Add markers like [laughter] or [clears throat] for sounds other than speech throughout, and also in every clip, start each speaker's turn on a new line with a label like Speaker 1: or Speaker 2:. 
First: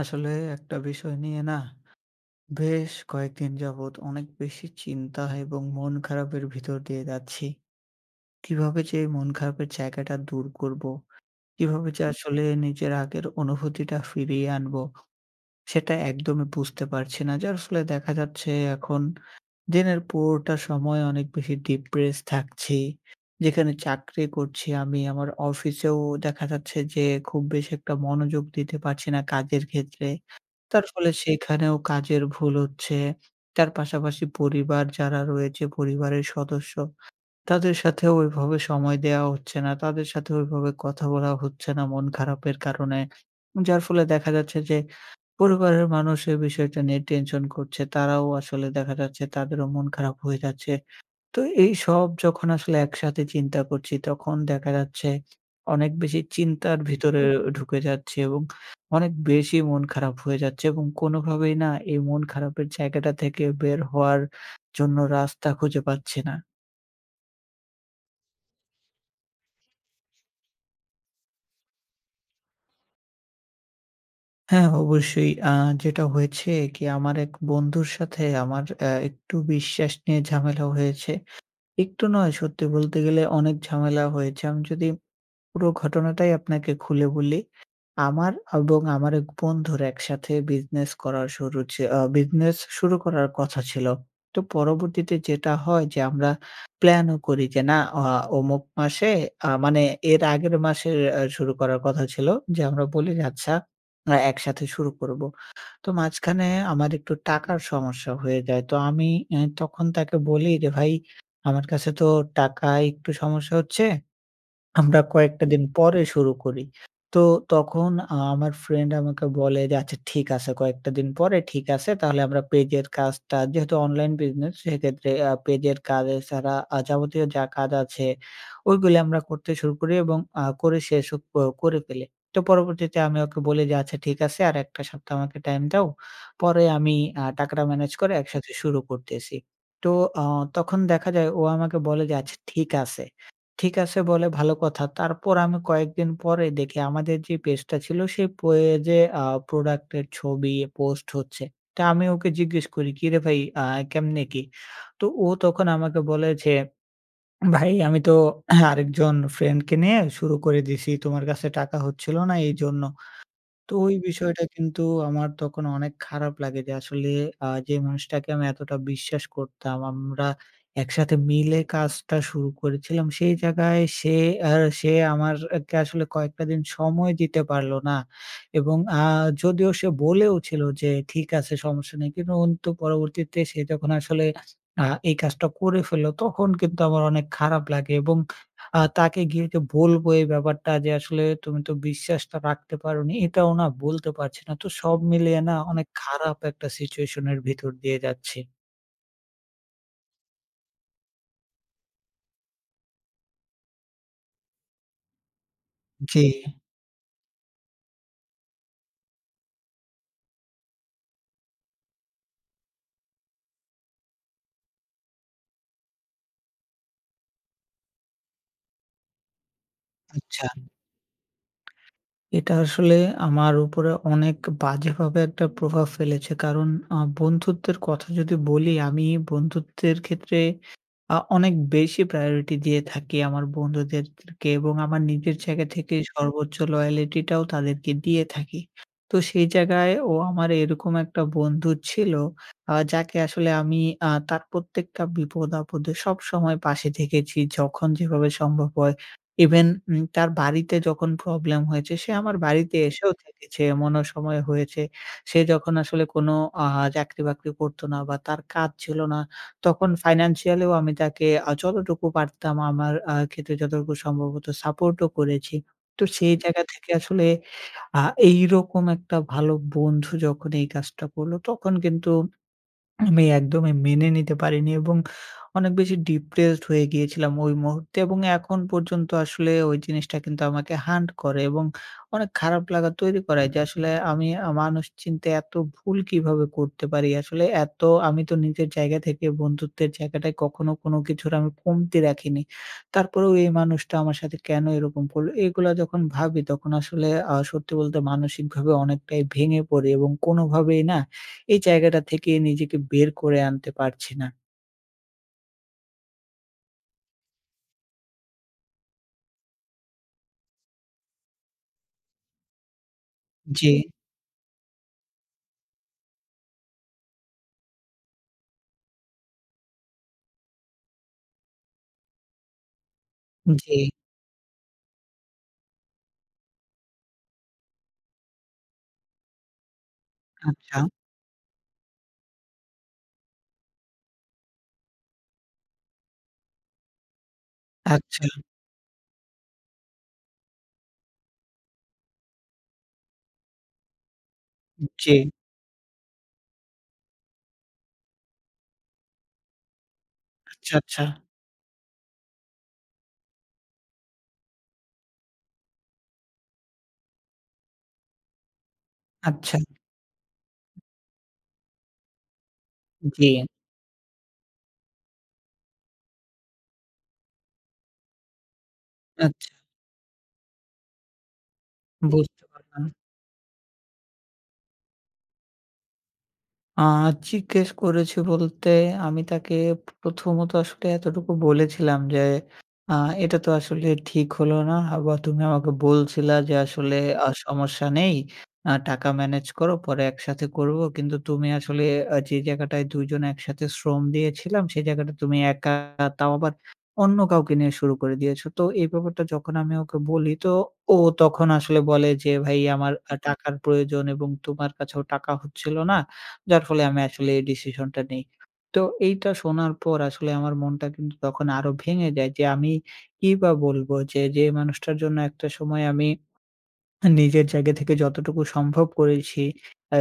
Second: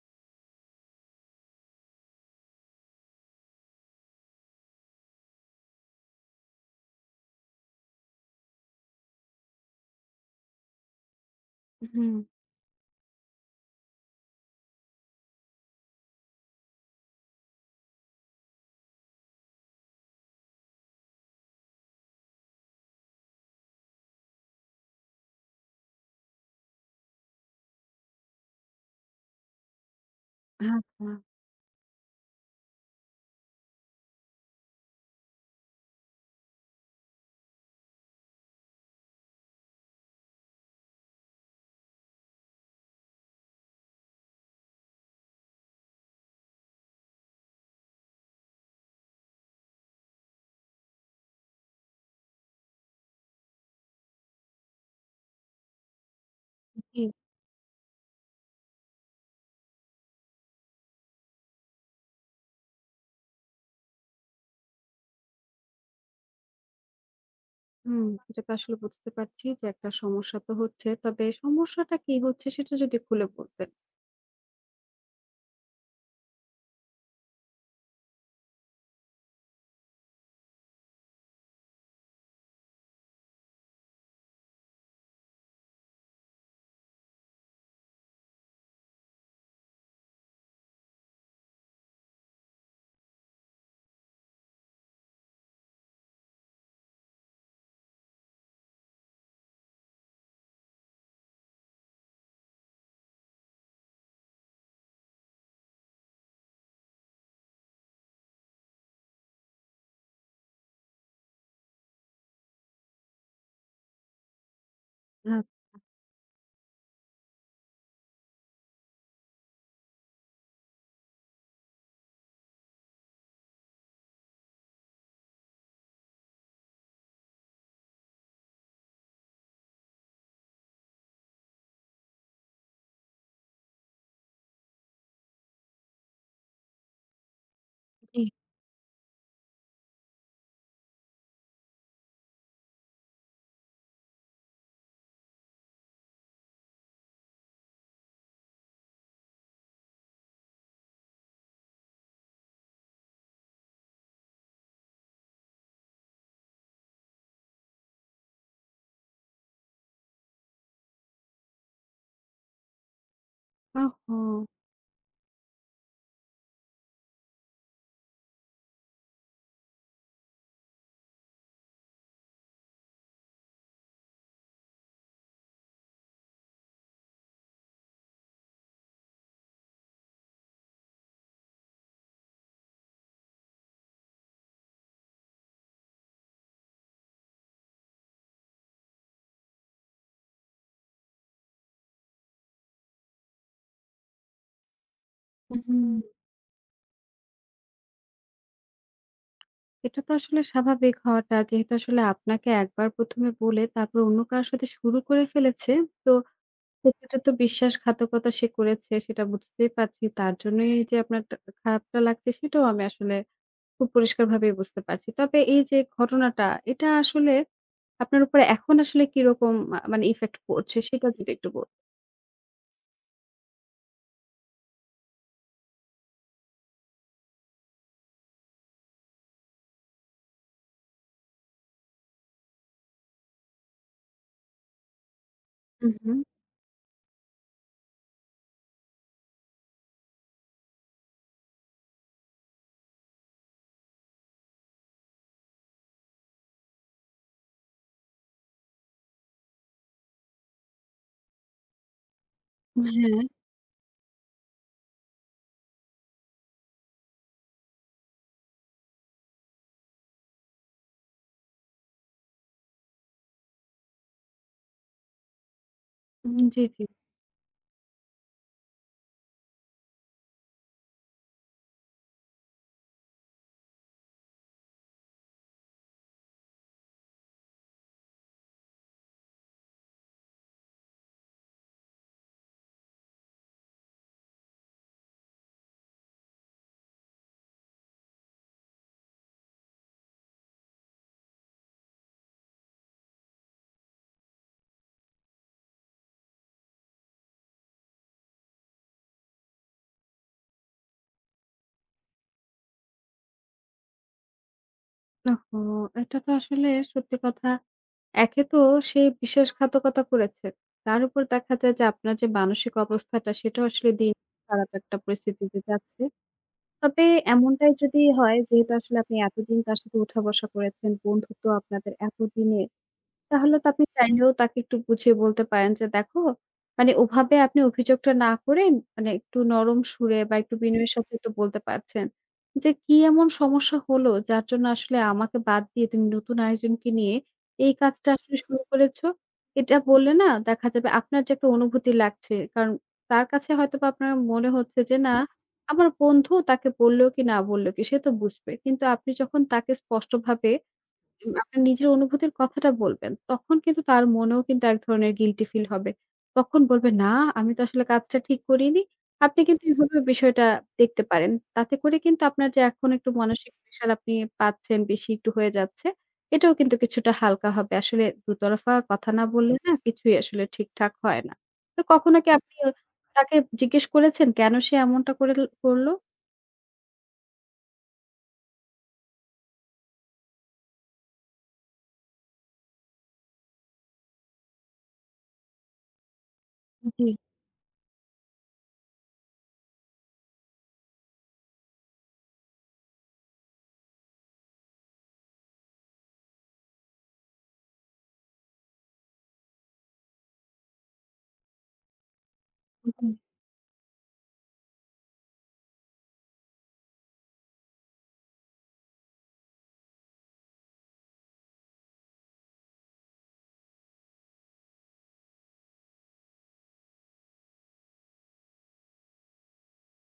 Speaker 1: আসলে একটা বিষয় নিয়ে না বেশ কয়েকদিন যাবৎ অনেক বেশি চিন্তা এবং মন খারাপের ভিতর দিয়ে যাচ্ছি। কিভাবে যে এই মন খারাপের জায়গাটা দূর করব? কিভাবে যে
Speaker 2: হুম,
Speaker 1: আসলে নিজের আগের অনুভূতিটা ফিরিয়ে আনবো? সেটা একদমই বুঝতে পারছি না। যার ফলে দেখা যাচ্ছে এখন দিনের পুরোটা সময় অনেক বেশি ডিপ্রেস থাকছি। যেখানে চাকরি করছি আমি, আমার অফিসেও দেখা যাচ্ছে যে খুব বেশি একটা মনোযোগ দিতে পারছি না কাজের ক্ষেত্রে। তার
Speaker 2: আচ্ছা,
Speaker 1: ফলে সেখানেও কাজের ভুল হচ্ছে। তার পাশাপাশি পরিবার যারা রয়েছে, পরিবারের সদস্য, তাদের সাথেও ওইভাবে সময় দেওয়া হচ্ছে না। তাদের সাথে ওইভাবে কথা বলা হচ্ছে না মন খারাপের কারণে। যার ফলে দেখা যাচ্ছে যে পরিবারের মানুষ এই বিষয়টা নিয়ে টেনশন করছে। তারাও আসলে দেখা যাচ্ছে তাদেরও মন খারাপ হয়ে যাচ্ছে। তো এইসব যখন আসলে একসাথে চিন্তা করছি, তখন দেখা যাচ্ছে অনেক বেশি চিন্তার
Speaker 2: জি।
Speaker 1: ভিতরে ঢুকে যাচ্ছি এবং অনেক বেশি মন খারাপ হয়ে যাচ্ছে এবং কোনোভাবেই না এই মন খারাপের জায়গাটা থেকে বের হওয়ার জন্য রাস্তা খুঁজে পাচ্ছি না।
Speaker 2: সেটা তো আসলে বুঝতে পারছি যে একটা সমস্যা তো হচ্ছে। তবে সমস্যাটা কি হচ্ছে সেটা যদি খুলে বলতেন।
Speaker 1: হ্যাঁ, অবশ্যই যেটা হয়েছে কি আমার এক বন্ধুর সাথে আমার একটু বিশ্বাস নিয়ে ঝামেলা হয়েছে। একটু নয়, সত্যি বলতে গেলে অনেক ঝামেলা হয়েছে। আমি যদি পুরো ঘটনাটাই আপনাকে খুলে বলি। আমার এবং আমার এক বন্ধুর একসাথে বিজনেস করার শুরু ছি আ বিজনেস শুরু করার কথা ছিল। তো পরবর্তীতে যেটা হয় যে আমরা প্ল্যানও করি যে না, অমুক মাসে, মানে এর আগের মাসের শুরু করার কথা ছিল, যে আমরা বলি যে আচ্ছা, একসাথে শুরু করব। তো মাঝখানে আমার একটু টাকার সমস্যা হয়ে যায়। তো আমি তখন তাকে বলি যে, "ভাই, আমার কাছে তো টাকা একটু সমস্যা হচ্ছে।" আমরা
Speaker 2: আচ্ছা।
Speaker 1: কয়েকটা দিন পরে শুরু করি। তো তখন আমার ফ্রেন্ড আমাকে বলে যে, "আচ্ছা ঠিক আছে, কয়েকটা দিন পরে ঠিক আছে। তাহলে আমরা পেজের কাজটা" যেহেতু অনলাইন বিজনেস, সেক্ষেত্রে পেজের কাজ এছাড়া যাবতীয় যা কাজ আছে ওইগুলি আমরা করতে শুরু করি এবং করে শেষও করে ফেলি। তো পরবর্তীতে আমি ওকে বলি যে, "আচ্ছা ঠিক আছে, আর ১ টা সপ্তাহ আমাকে টাইম দাও। পরে আমি টাকাটা ম্যানেজ করে
Speaker 2: জি।
Speaker 1: একসাথে শুরু করতেছি।" তো আ তখন দেখা যায় ও আমাকে বলে যে, "আচ্ছা ঠিক আছে।" ঠিক আছে বলে ভালো কথা। তারপর আমি কয়েকদিন পরে দেখি আমাদের যে পেজটা ছিল সেই পেজে প্রোডাক্ট এর ছবি পোস্ট হচ্ছে। তা আমি ওকে জিজ্ঞেস করি, "কিরে ভাই, কেমনে কি?" তো ও তখন আমাকে বলে যে, "ভাই, আমি তো আরেকজন ফ্রেন্ডকে নিয়ে শুরু করে দিছি। তোমার কাছে টাকা হচ্ছিল না এইজন্য।" তো ওই
Speaker 2: ওহো!
Speaker 1: বিষয়টা কিন্তু আমার তখন অনেক খারাপ লাগে যে আসলে যে মানুষটাকে আমি এতটা বিশ্বাস করতাম, আমরা একসাথে মিলে কাজটা শুরু করেছিলাম। সেই জায়গায় আ সে আমার আসলে কয়েকটা দিন সময় দিতে পারল না এবং যদিও সে বলেও ছিল যে ঠিক আছে, সমস্যা নেই। কিন্তু পরবর্তীতে সে যখন আসলে এই কাজটা করে ফেলল তখন কিন্তু আমার অনেক খারাপ লাগে এবং তাকে গিয়ে যে বলবো এই ব্যাপারটা যে আসলে তুমি তো বিশ্বাসটা রাখতে পারোনি, এটাও না বলতে পারছি না। তো সব মিলিয়ে না অনেক
Speaker 2: হুম,
Speaker 1: খারাপ একটা সিচুয়েশন এর ভিতর দিয়ে যাচ্ছি।
Speaker 2: এটা তো আসলে স্বাভাবিক হওয়াটা যেহেতু আসলে আপনাকে একবার ১ম এ বলে তারপর অন্য কারো সাথে শুরু করে ফেলেছে। তো
Speaker 1: জি,
Speaker 2: সেক্ষেত্রে তো বিশ্বাসঘাতকতা সে করেছে সেটা বুঝতেই পারছি। তার জন্যই এই যে আপনার টা খারাপটা লাগছে সেটাও আমি আসলে খুব পরিষ্কারভাবেই বুঝতে পারছি। তবে এই যে ঘটনাটা এটা আসলে আপনার উপরে এখন আসলে কিরকম মানে ইফেক্ট
Speaker 1: আচ্ছা।
Speaker 2: পড়ছে সেটা যদি একটু বল
Speaker 1: এটা আসলে আমার উপরে অনেক বাজেভাবে একটা প্রভাব ফেলেছে। কারণ বন্ধুত্বের কথা যদি বলি, আমি বন্ধুত্বের ক্ষেত্রে অনেক বেশি প্রায়োরিটি দিয়ে থাকি আমার বন্ধুদেরকে এবং আমার নিজের জায়গা
Speaker 2: হুম,
Speaker 1: থেকে
Speaker 2: হুম।
Speaker 1: সর্বোচ্চ লয়ালিটিটাও তাদেরকে দিয়ে থাকি। তো সেই জায়গায় ও আমার এরকম একটা বন্ধু ছিল, যাকে আসলে আমি তার প্রত্যেকটা বিপদ-আপদে সবসময় পাশে থেকেছি যখন যেভাবে সম্ভব হয়। ইভেন তার বাড়িতে যখন প্রবলেম হয়েছে সে আমার বাড়িতে এসেও
Speaker 2: হ্যাঁ,
Speaker 1: থেকেছে। এমনও সময় হয়েছে সে যখন আসলে কোনো আ চাকরি-বাকরি করত না বা তার কাজ ছিল না, তখন ফাইন্যান্সিয়ালিও আমি তাকে যতটুকু পারতাম, আমার ক্ষেত্রে যতটুকু সম্ভব হতো সাপোর্টও করেছি। তো সেই জায়গা
Speaker 2: জি, জি।
Speaker 1: থেকে আসলে আ এইরকম একটা ভালো বন্ধু যখন এই কাজটা করলো তখন কিন্তু আমি একদমই মেনে নিতে পারিনি এবং অনেক বেশি ডিপ্রেসড হয়ে গিয়েছিলাম ওই মুহূর্তে এবং এখন পর্যন্ত আসলে ওই জিনিসটা কিন্তু আমাকে হান্ট করে এবং অনেক খারাপ লাগা তৈরি করায় যে আসলে আমি মানুষ চিনতে এত ভুল কিভাবে করতে পারি? আসলে এত আমি তো নিজের জায়গা থেকে বন্ধুত্বের জায়গাটায় কখনো কোনো কিছুর আমি কমতি রাখিনি। তারপরেও এই মানুষটা আমার সাথে কেন এরকম করলো? এগুলা যখন ভাবি তখন আসলে সত্যি বলতে মানসিকভাবে অনেকটাই ভেঙে পড়ি এবং কোনোভাবেই না এই জায়গাটা থেকে নিজেকে বের করে আনতে পারছি না।
Speaker 2: ওহো! এটা তো আসলে সত্যি কথা। একে তো সে বিশ্বাসঘাতকতা করেছে। তার উপর দেখা যায় যে আপনার যে মানসিক অবস্থাটা সেটাও
Speaker 1: জি,
Speaker 2: আসলে দিন খারাপ একটা পরিস্থিতিতে যাচ্ছে। তবে এমনটাই যদি হয় যেহেতু আসলে আপনি এতদিন তার সাথে উঠা বসা করেছেন, বন্ধুত্ব আপনাদের এতদিনের তাহলে তো
Speaker 1: জি।
Speaker 2: আপনি চাইলেও তাকে একটু বুঝিয়ে বলতে পারেন যে, "দেখো, মানে ওভাবে আপনি অভিযোগটা না করে মানে একটু নরম সুরে বা একটু
Speaker 1: আচ্ছা,
Speaker 2: বিনয়ের সাথে তো বলতে পারছেন যে, 'কি এমন সমস্যা হলো যার জন্য আসলে আমাকে বাদ দিয়ে তুমি নতুন আরেকজনকে নিয়ে এই কাজটা
Speaker 1: আচ্ছা।
Speaker 2: আসলে শুরু করেছো?' এটা বললে না দেখা যাবে আপনার যে একটা অনুভূতি লাগছে কারণ তার কাছে হয়তোবা আপনার মনে হচ্ছে যে,
Speaker 1: জি।
Speaker 2: "না, আমার বন্ধু তাকে বললেও কি না বললেও কি সে তো বুঝবে।" কিন্তু আপনি যখন তাকে স্পষ্টভাবে
Speaker 1: আচ্ছা, আচ্ছা।
Speaker 2: আপনার নিজের অনুভূতির কথাটা বলবেন। তখন কিন্তু তার মনেও কিন্তু এক ধরনের গিল্টি ফিল হবে। তখন বলবে, "না, আমি তো আসলে কাজটা ঠিক করিনি।" আপনি
Speaker 1: আচ্ছা।
Speaker 2: কিন্তু এভাবে বিষয়টা দেখতে পারেন। তাতে করে কিন্তু আপনার যে এখন একটু
Speaker 1: জি।
Speaker 2: মানসিক প্রেশার আপনি পাচ্ছেন, বেশি একটু হয়ে যাচ্ছে, এটাও কিন্তু কিছুটা হালকা হবে। আসলে দুতরফা কথা না
Speaker 1: আচ্ছা।
Speaker 2: বললে না কিছুই আসলে ঠিকঠাক হয় না। তো কখনো কি
Speaker 1: বুঝতে
Speaker 2: আপনি
Speaker 1: পারলাম।
Speaker 2: তাকে জিজ্ঞেস করেছেন কেন সে এমনটা করল?
Speaker 1: আ জিজ্ঞেস করেছি বলতে, আমি তাকে প্রথমত আসলে এতটুকু বলেছিলাম যে, আ "এটা তো আসলে ঠিক হলো না। বা তুমি আমাকে বলছিলা যে আসলে
Speaker 2: জি।
Speaker 1: সমস্যা নেই। টাকা ম্যানেজ করো, পরে একসাথে করব। কিন্তু তুমি আসলে যে জায়গাটায় ২ জন একসাথে শ্রম দিয়েছিলাম, সেই জায়গাটা তুমি একা, তাও আবার অন্য কাউকে নিয়ে শুরু করে দিয়েছো।" তো এই ব্যাপারটা যখন আমি ওকে বলি, তো ও তখন আসলে বলে যে, "ভাই, আমার টাকার প্রয়োজন এবং তোমার কাছেও টাকা হচ্ছিল না। যার ফলে আমি আসলে এই ডিসিশনটা নেই।" তো এইটা শোনার পর আসলে আমার মনটা কিন্তু তখন আরো ভেঙে যায় যে আমি কি বা বলবো? যে মানুষটার জন্য একটা সময় আমি নিজের জায়গা থেকে যতটুকু সম্ভব করেছি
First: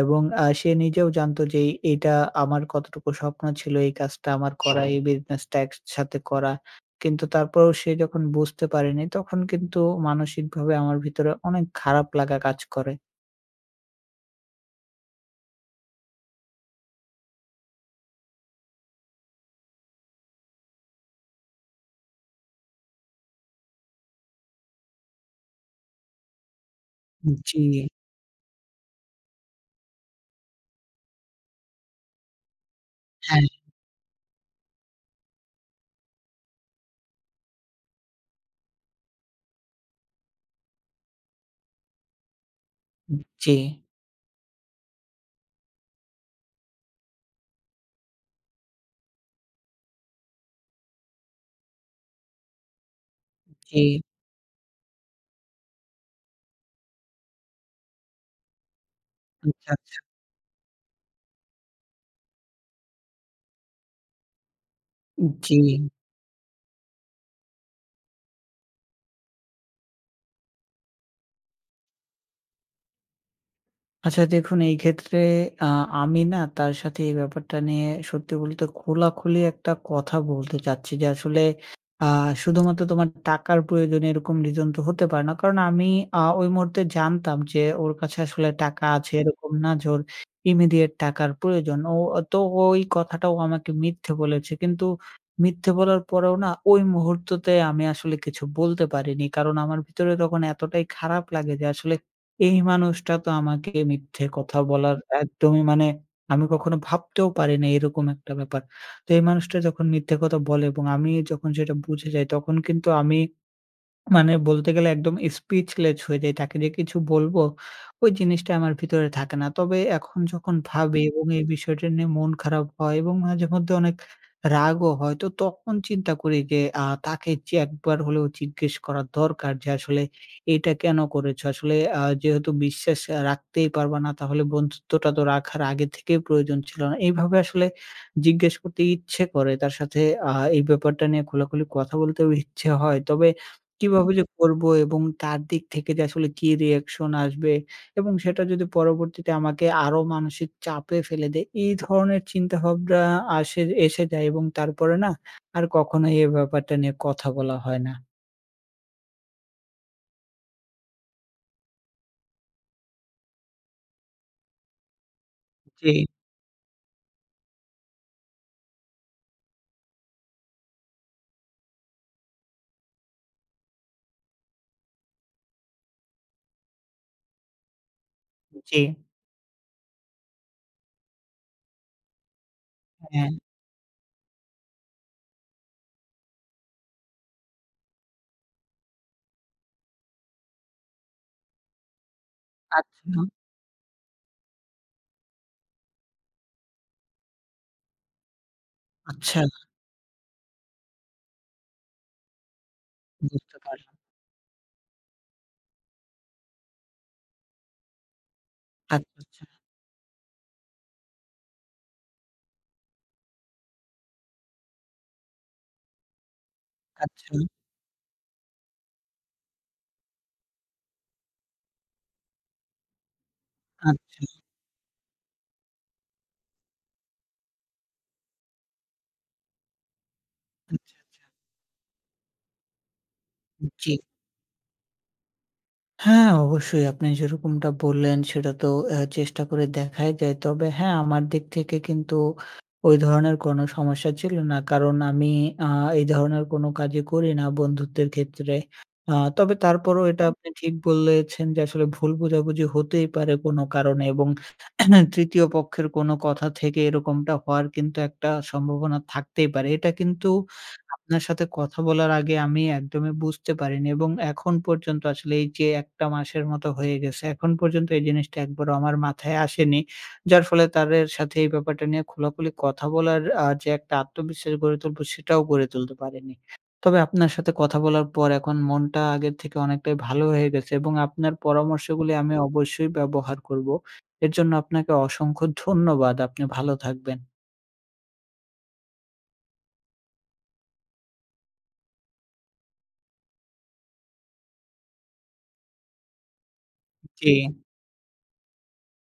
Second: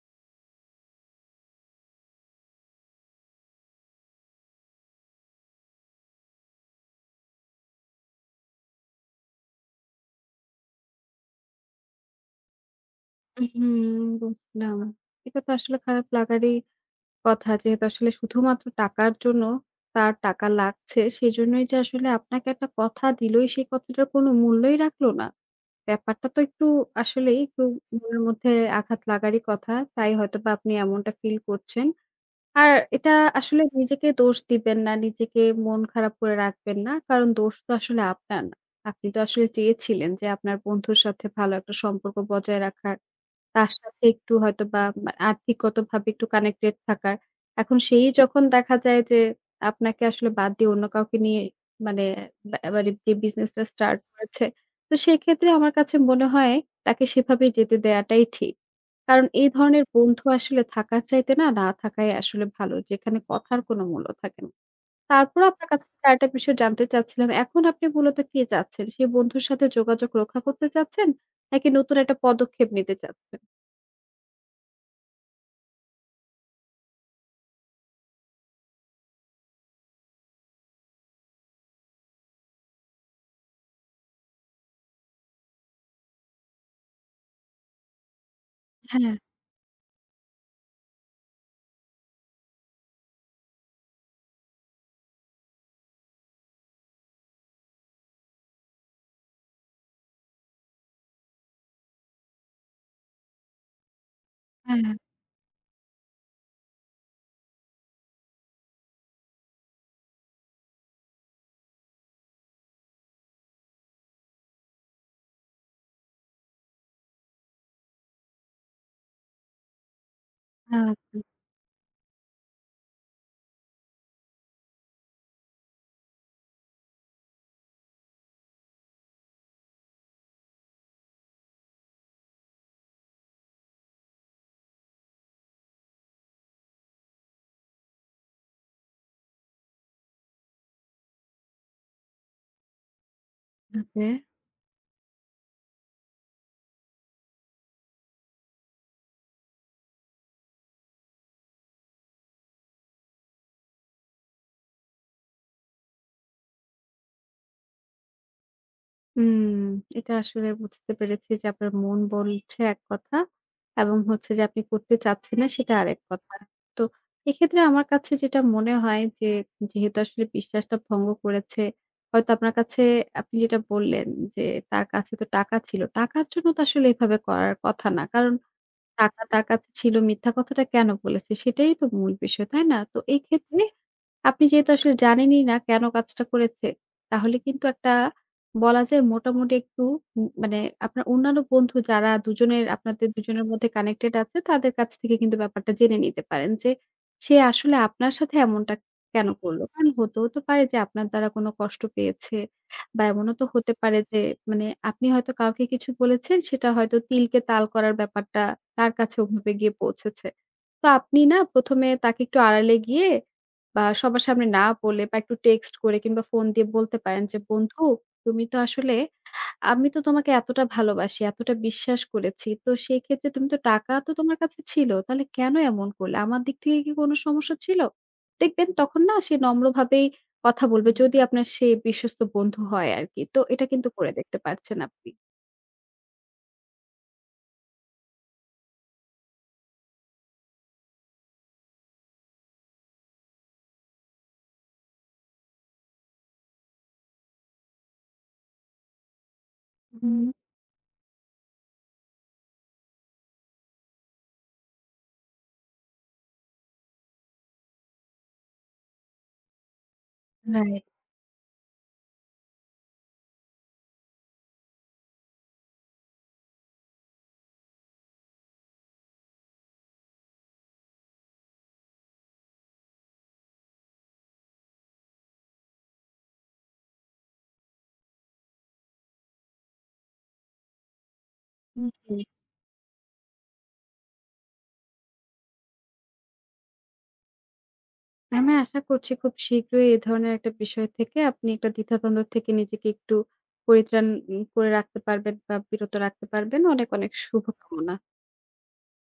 Speaker 1: এবং সে নিজেও জানতো যে এটা আমার কতটুকু স্বপ্ন ছিল এই কাজটা আমার করা, এই বিজনেসটা একসাথে করা। কিন্তু তারপরেও সে যখন বুঝতে পারেনি তখন কিন্তু মানসিকভাবে আমার ভিতরে অনেক খারাপ লাগা কাজ করে।
Speaker 2: হুম, হুম বুঝলাম। এটা তো আসলে খারাপ লাগারই কথা যেহেতু আসলে শুধুমাত্র টাকার জন্য তার টাকা লাগছে, সেজন্যই যে আসলে আপনাকে একটা কথা দিলই, সেই কথাটার কোনো মূল্যই রাখলো না। ব্যাপারটা তো একটু আসলেই
Speaker 1: জি,
Speaker 2: একটু মনের মধ্যে আঘাত লাগারই কথা। তাই হয়তোবা আপনি এমনটা ফিল করছেন। আর এটা
Speaker 1: হ্যাঁ।
Speaker 2: আসলে নিজেকে দোষ দিবেন না, নিজেকে মন খারাপ করে রাখবেন না। কারণ দোষ তো আসলে আপনার না। আপনি তো আসলে চেয়েছিলেন যে আপনার বন্ধুর সাথে ভালো একটা সম্পর্ক বজায় রাখার।
Speaker 1: জি,
Speaker 2: তার সাথে একটু হয়তোবা আর্থিকগতভাবে একটু কানেক্টেড থাকার। এখন সেই যখন দেখা যায় যে আপনাকে আসলে বাদ দিয়ে অন্য কাউকে নিয়ে মানে মানে যে বিজনেসটা
Speaker 1: জি।
Speaker 2: স্টার্ট করেছে, তো সেক্ষেত্রে আমার কাছে মনে হয় তাকে সেভাবেই যেতে দেয়াটাই ঠিক। কারণ এই ধরনের
Speaker 1: আচ্ছা।
Speaker 2: বন্ধু আসলে থাকার চাইতে না, না থাকাই আসলে ভালো। যেখানে কথার কোনো মূল্য থাকে না। তারপরও
Speaker 1: জি।
Speaker 2: আপনার কাছ থেকে আরেকটা বিষয় জানতে চাচ্ছিলাম। এখন আপনি মূলত কি চাচ্ছেন? সেই বন্ধুর সাথে যোগাযোগ রক্ষা করতে চাচ্ছেন? নাকি নতুন একটা পদক্ষেপ নিতে চাচ্ছেন?
Speaker 1: আচ্ছা, দেখুন এই ক্ষেত্রে আ আমি না তার সাথে এই ব্যাপারটা নিয়ে সত্যি বলতে খোলাখুলি একটা কথা বলতে চাচ্ছি যে আসলে আ শুধুমাত্র তোমার টাকার প্রয়োজনে এরকম reason তো হতে পারে না। কারণ আমি ওই মুহূর্তে জানতাম যে ওর কাছে আসলে টাকা আছে,
Speaker 2: হ্যাঁ,
Speaker 1: এরকম না যে ওর ইমিডিয়েট টাকার প্রয়োজন। ও তো ওই কথাটাও আমাকে মিথ্যে বলেছে। কিন্তু মিথ্যে বলার পরেও না ওই মুহূর্ততে আমি আসলে কিছু বলতে পারিনি। কারণ আমার ভিতরে তখন এতটাই খারাপ লাগে যে আসলে এই মানুষটা তো আমাকে মিথ্যে কথা
Speaker 2: হ্যাঁ,
Speaker 1: বলার একদমই মানে, আমি কখনো ভাবতেও পারি না এরকম একটা ব্যাপার। তো এই মানুষটা যখন মিথ্যে কথা বলে এবং আমি যখন সেটা বুঝে যাই তখন কিন্তু আমি মানে বলতে গেলে একদম স্পিচলেস হয়ে যাই। তাকে যে কিছু বলবো, ওই জিনিসটা আমার ভিতরে থাকে না। তবে এখন যখন
Speaker 2: হ্যাঁ,
Speaker 1: ভাবি
Speaker 2: আচ্ছা,
Speaker 1: এবং এই বিষয়টা নিয়ে মন খারাপ হয় এবং মাঝেমধ্যে অনেক রাগও হয়, তো তখন চিন্তা করি যে তাকে যে একবার হলেও জিজ্ঞেস করা দরকার যে আসলে এটা কেন করেছো? আসলে যেহেতু বিশ্বাস রাখতেই পারবা না, তাহলে বন্ধুত্বটা তো রাখার আগে থেকেই প্রয়োজন ছিল না। এইভাবে আসলে জিজ্ঞেস করতে ইচ্ছে করে। তার সাথে আ এই ব্যাপারটা নিয়ে খোলাখুলি কথা বলতেও ইচ্ছে হয়। তবে
Speaker 2: ওকে।
Speaker 1: কিভাবে যে করবো এবং তার দিক থেকে যে আসলে কি রিঅ্যাকশন আসবে এবং সেটা যদি পরবর্তীতে আমাকে আরো মানসিক চাপে ফেলে দেয়, এই ধরনের চিন্তাভাবনা আসে এসে যায় এবং তারপরে না আর কখনোই এই ব্যাপারটা নিয়ে কথা বলা হয় না।
Speaker 2: হুম, এটা আসলে বুঝতে পেরেছি যে আপনার মন বলছে এক কথা এবং হচ্ছে যে আপনি করতে চাচ্ছেন না সেটা
Speaker 1: জি,
Speaker 2: আরেক কথা। তো এক্ষেত্রে আমার কাছে যেটা মনে হয় যে যেহেতু আসলে বিশ্বাসটা ভঙ্গ করেছে, হয়তো আপনার কাছে আপনি যেটা বললেন যে তার কাছে তো টাকা ছিল। টাকার জন্য তো আসলে এভাবে করার কথা না। কারণ
Speaker 1: জি,
Speaker 2: টাকা তার কাছে ছিল মিথ্যা কথাটা কেন বলেছে? সেটাই তো মূল বিষয়, তাই না? তো এই
Speaker 1: হ্যাঁ,
Speaker 2: ক্ষেত্রে আপনি যেহেতু আসলে জানেনই না কেন কাজটা করেছে, তাহলে কিন্তু একটা বলা যায় মোটামুটি একটু মানে আপনার অন্যান্য বন্ধু যারা দুজনের আপনাদের
Speaker 1: আচ্ছা,
Speaker 2: দুজনের মধ্যে কানেক্টেড আছে তাদের কাছ থেকে কিন্তু ব্যাপারটা জেনে নিতে পারেন যে, সে আসলে আপনার সাথে এমনটা কেন
Speaker 1: আচ্ছা,
Speaker 2: করল? কারণ হতেও তো পারে যে আপনার দ্বারা কোনো কষ্ট পেয়েছে বা এমনও তো
Speaker 1: বুঝতে
Speaker 2: হতে
Speaker 1: পারলাম।
Speaker 2: পারে যে মানে আপনি হয়তো কাউকে কিছু বলেছেন সেটা হয়তো তিলকে তাল করার ব্যাপারটা তার
Speaker 1: আচ্ছা,
Speaker 2: কাছে
Speaker 1: আচ্ছা,
Speaker 2: ওভাবে গিয়ে পৌঁছেছে। তো আপনি না ১ম এ তাকে একটু আড়ালে গিয়ে বা সবার সামনে না বলে বা একটু টেক্সট করে কিংবা ফোন দিয়ে বলতে পারেন
Speaker 1: আচ্ছা,
Speaker 2: যে, "বন্ধু তুমি তো আসলে আমি তো তোমাকে এতটা ভালোবাসি, এতটা বিশ্বাস করেছি। তো সেক্ষেত্রে তুমি তো টাকা তো
Speaker 1: আচ্ছা,
Speaker 2: তোমার কাছে ছিল। তাহলে কেন এমন করলে? আমার দিক থেকে কি কোনো সমস্যা ছিল? দেখবেন তখন না সে নম্রভাবেই কথা বলবে
Speaker 1: আচ্ছা,
Speaker 2: যদি
Speaker 1: আচ্ছা,
Speaker 2: আপনার সে বিশ্বস্ত বন্ধু হয় আরকি। তো এটা কিন্তু
Speaker 1: জি।
Speaker 2: করে দেখতে পারছেন আপনি।
Speaker 1: হ্যাঁ, অবশ্যই আপনি যেরকমটা বললেন সেটা তো চেষ্টা করে দেখাই যায়। তবে হ্যাঁ, আমার দিক থেকে কিন্তু ওই ধরনের কোনো সমস্যা ছিল না। কারণ আমি আ এই ধরনের কোনো কাজই করি না বন্ধুত্বের ক্ষেত্রে। তবে তারপরও এটা
Speaker 2: হুম,
Speaker 1: হুম। আপনি ঠিক বলেছেন যে আসলে ভুল বোঝাবুঝি হতেই পারে কোনো কারণে এবং [clears throat] ৩য় পক্ষের কোনো কথা থেকে এরকমটা হওয়ার কিন্তু একটা সম্ভাবনা থাকতেই পারে। এটা কিন্তু
Speaker 2: রাইট।
Speaker 1: আপনার সাথে কথা বলার আগে আমি একদমই বুঝতে পারিনি এবং এখন পর্যন্ত আসলে এই যে ১ টা মাসের মতো হয়ে গেছে, এখন পর্যন্ত এই জিনিসটা একবারও আমার মাথায় আসেনি। যার ফলে তাদের সাথে এই ব্যাপারটা নিয়ে খোলাখুলি কথা বলার যে একটা আত্মবিশ্বাস গড়ে তুলবো সেটাও গড়ে তুলতে পারিনি। তবে আপনার সাথে কথা বলার পর এখন মনটা আগের থেকে অনেকটাই ভালো হয়ে গেছে এবং আপনার পরামর্শগুলি
Speaker 2: জি।
Speaker 1: আমি অবশ্যই ব্যবহার করব। এর জন্য আপনাকে অসংখ্য ধন্যবাদ। আপনি ভালো থাকবেন।
Speaker 2: আমি আশা করছি খুব শীঘ্রই এ ধরনের একটা বিষয় থেকে আপনি একটা দ্বিধাদ্বন্দ্ব থেকে নিজেকে একটু পরিত্রাণ করে রাখতে পারবেন বা বিরত রাখতে পারবেন। অনেক, অনেক
Speaker 1: জি।
Speaker 2: শুভকামনা।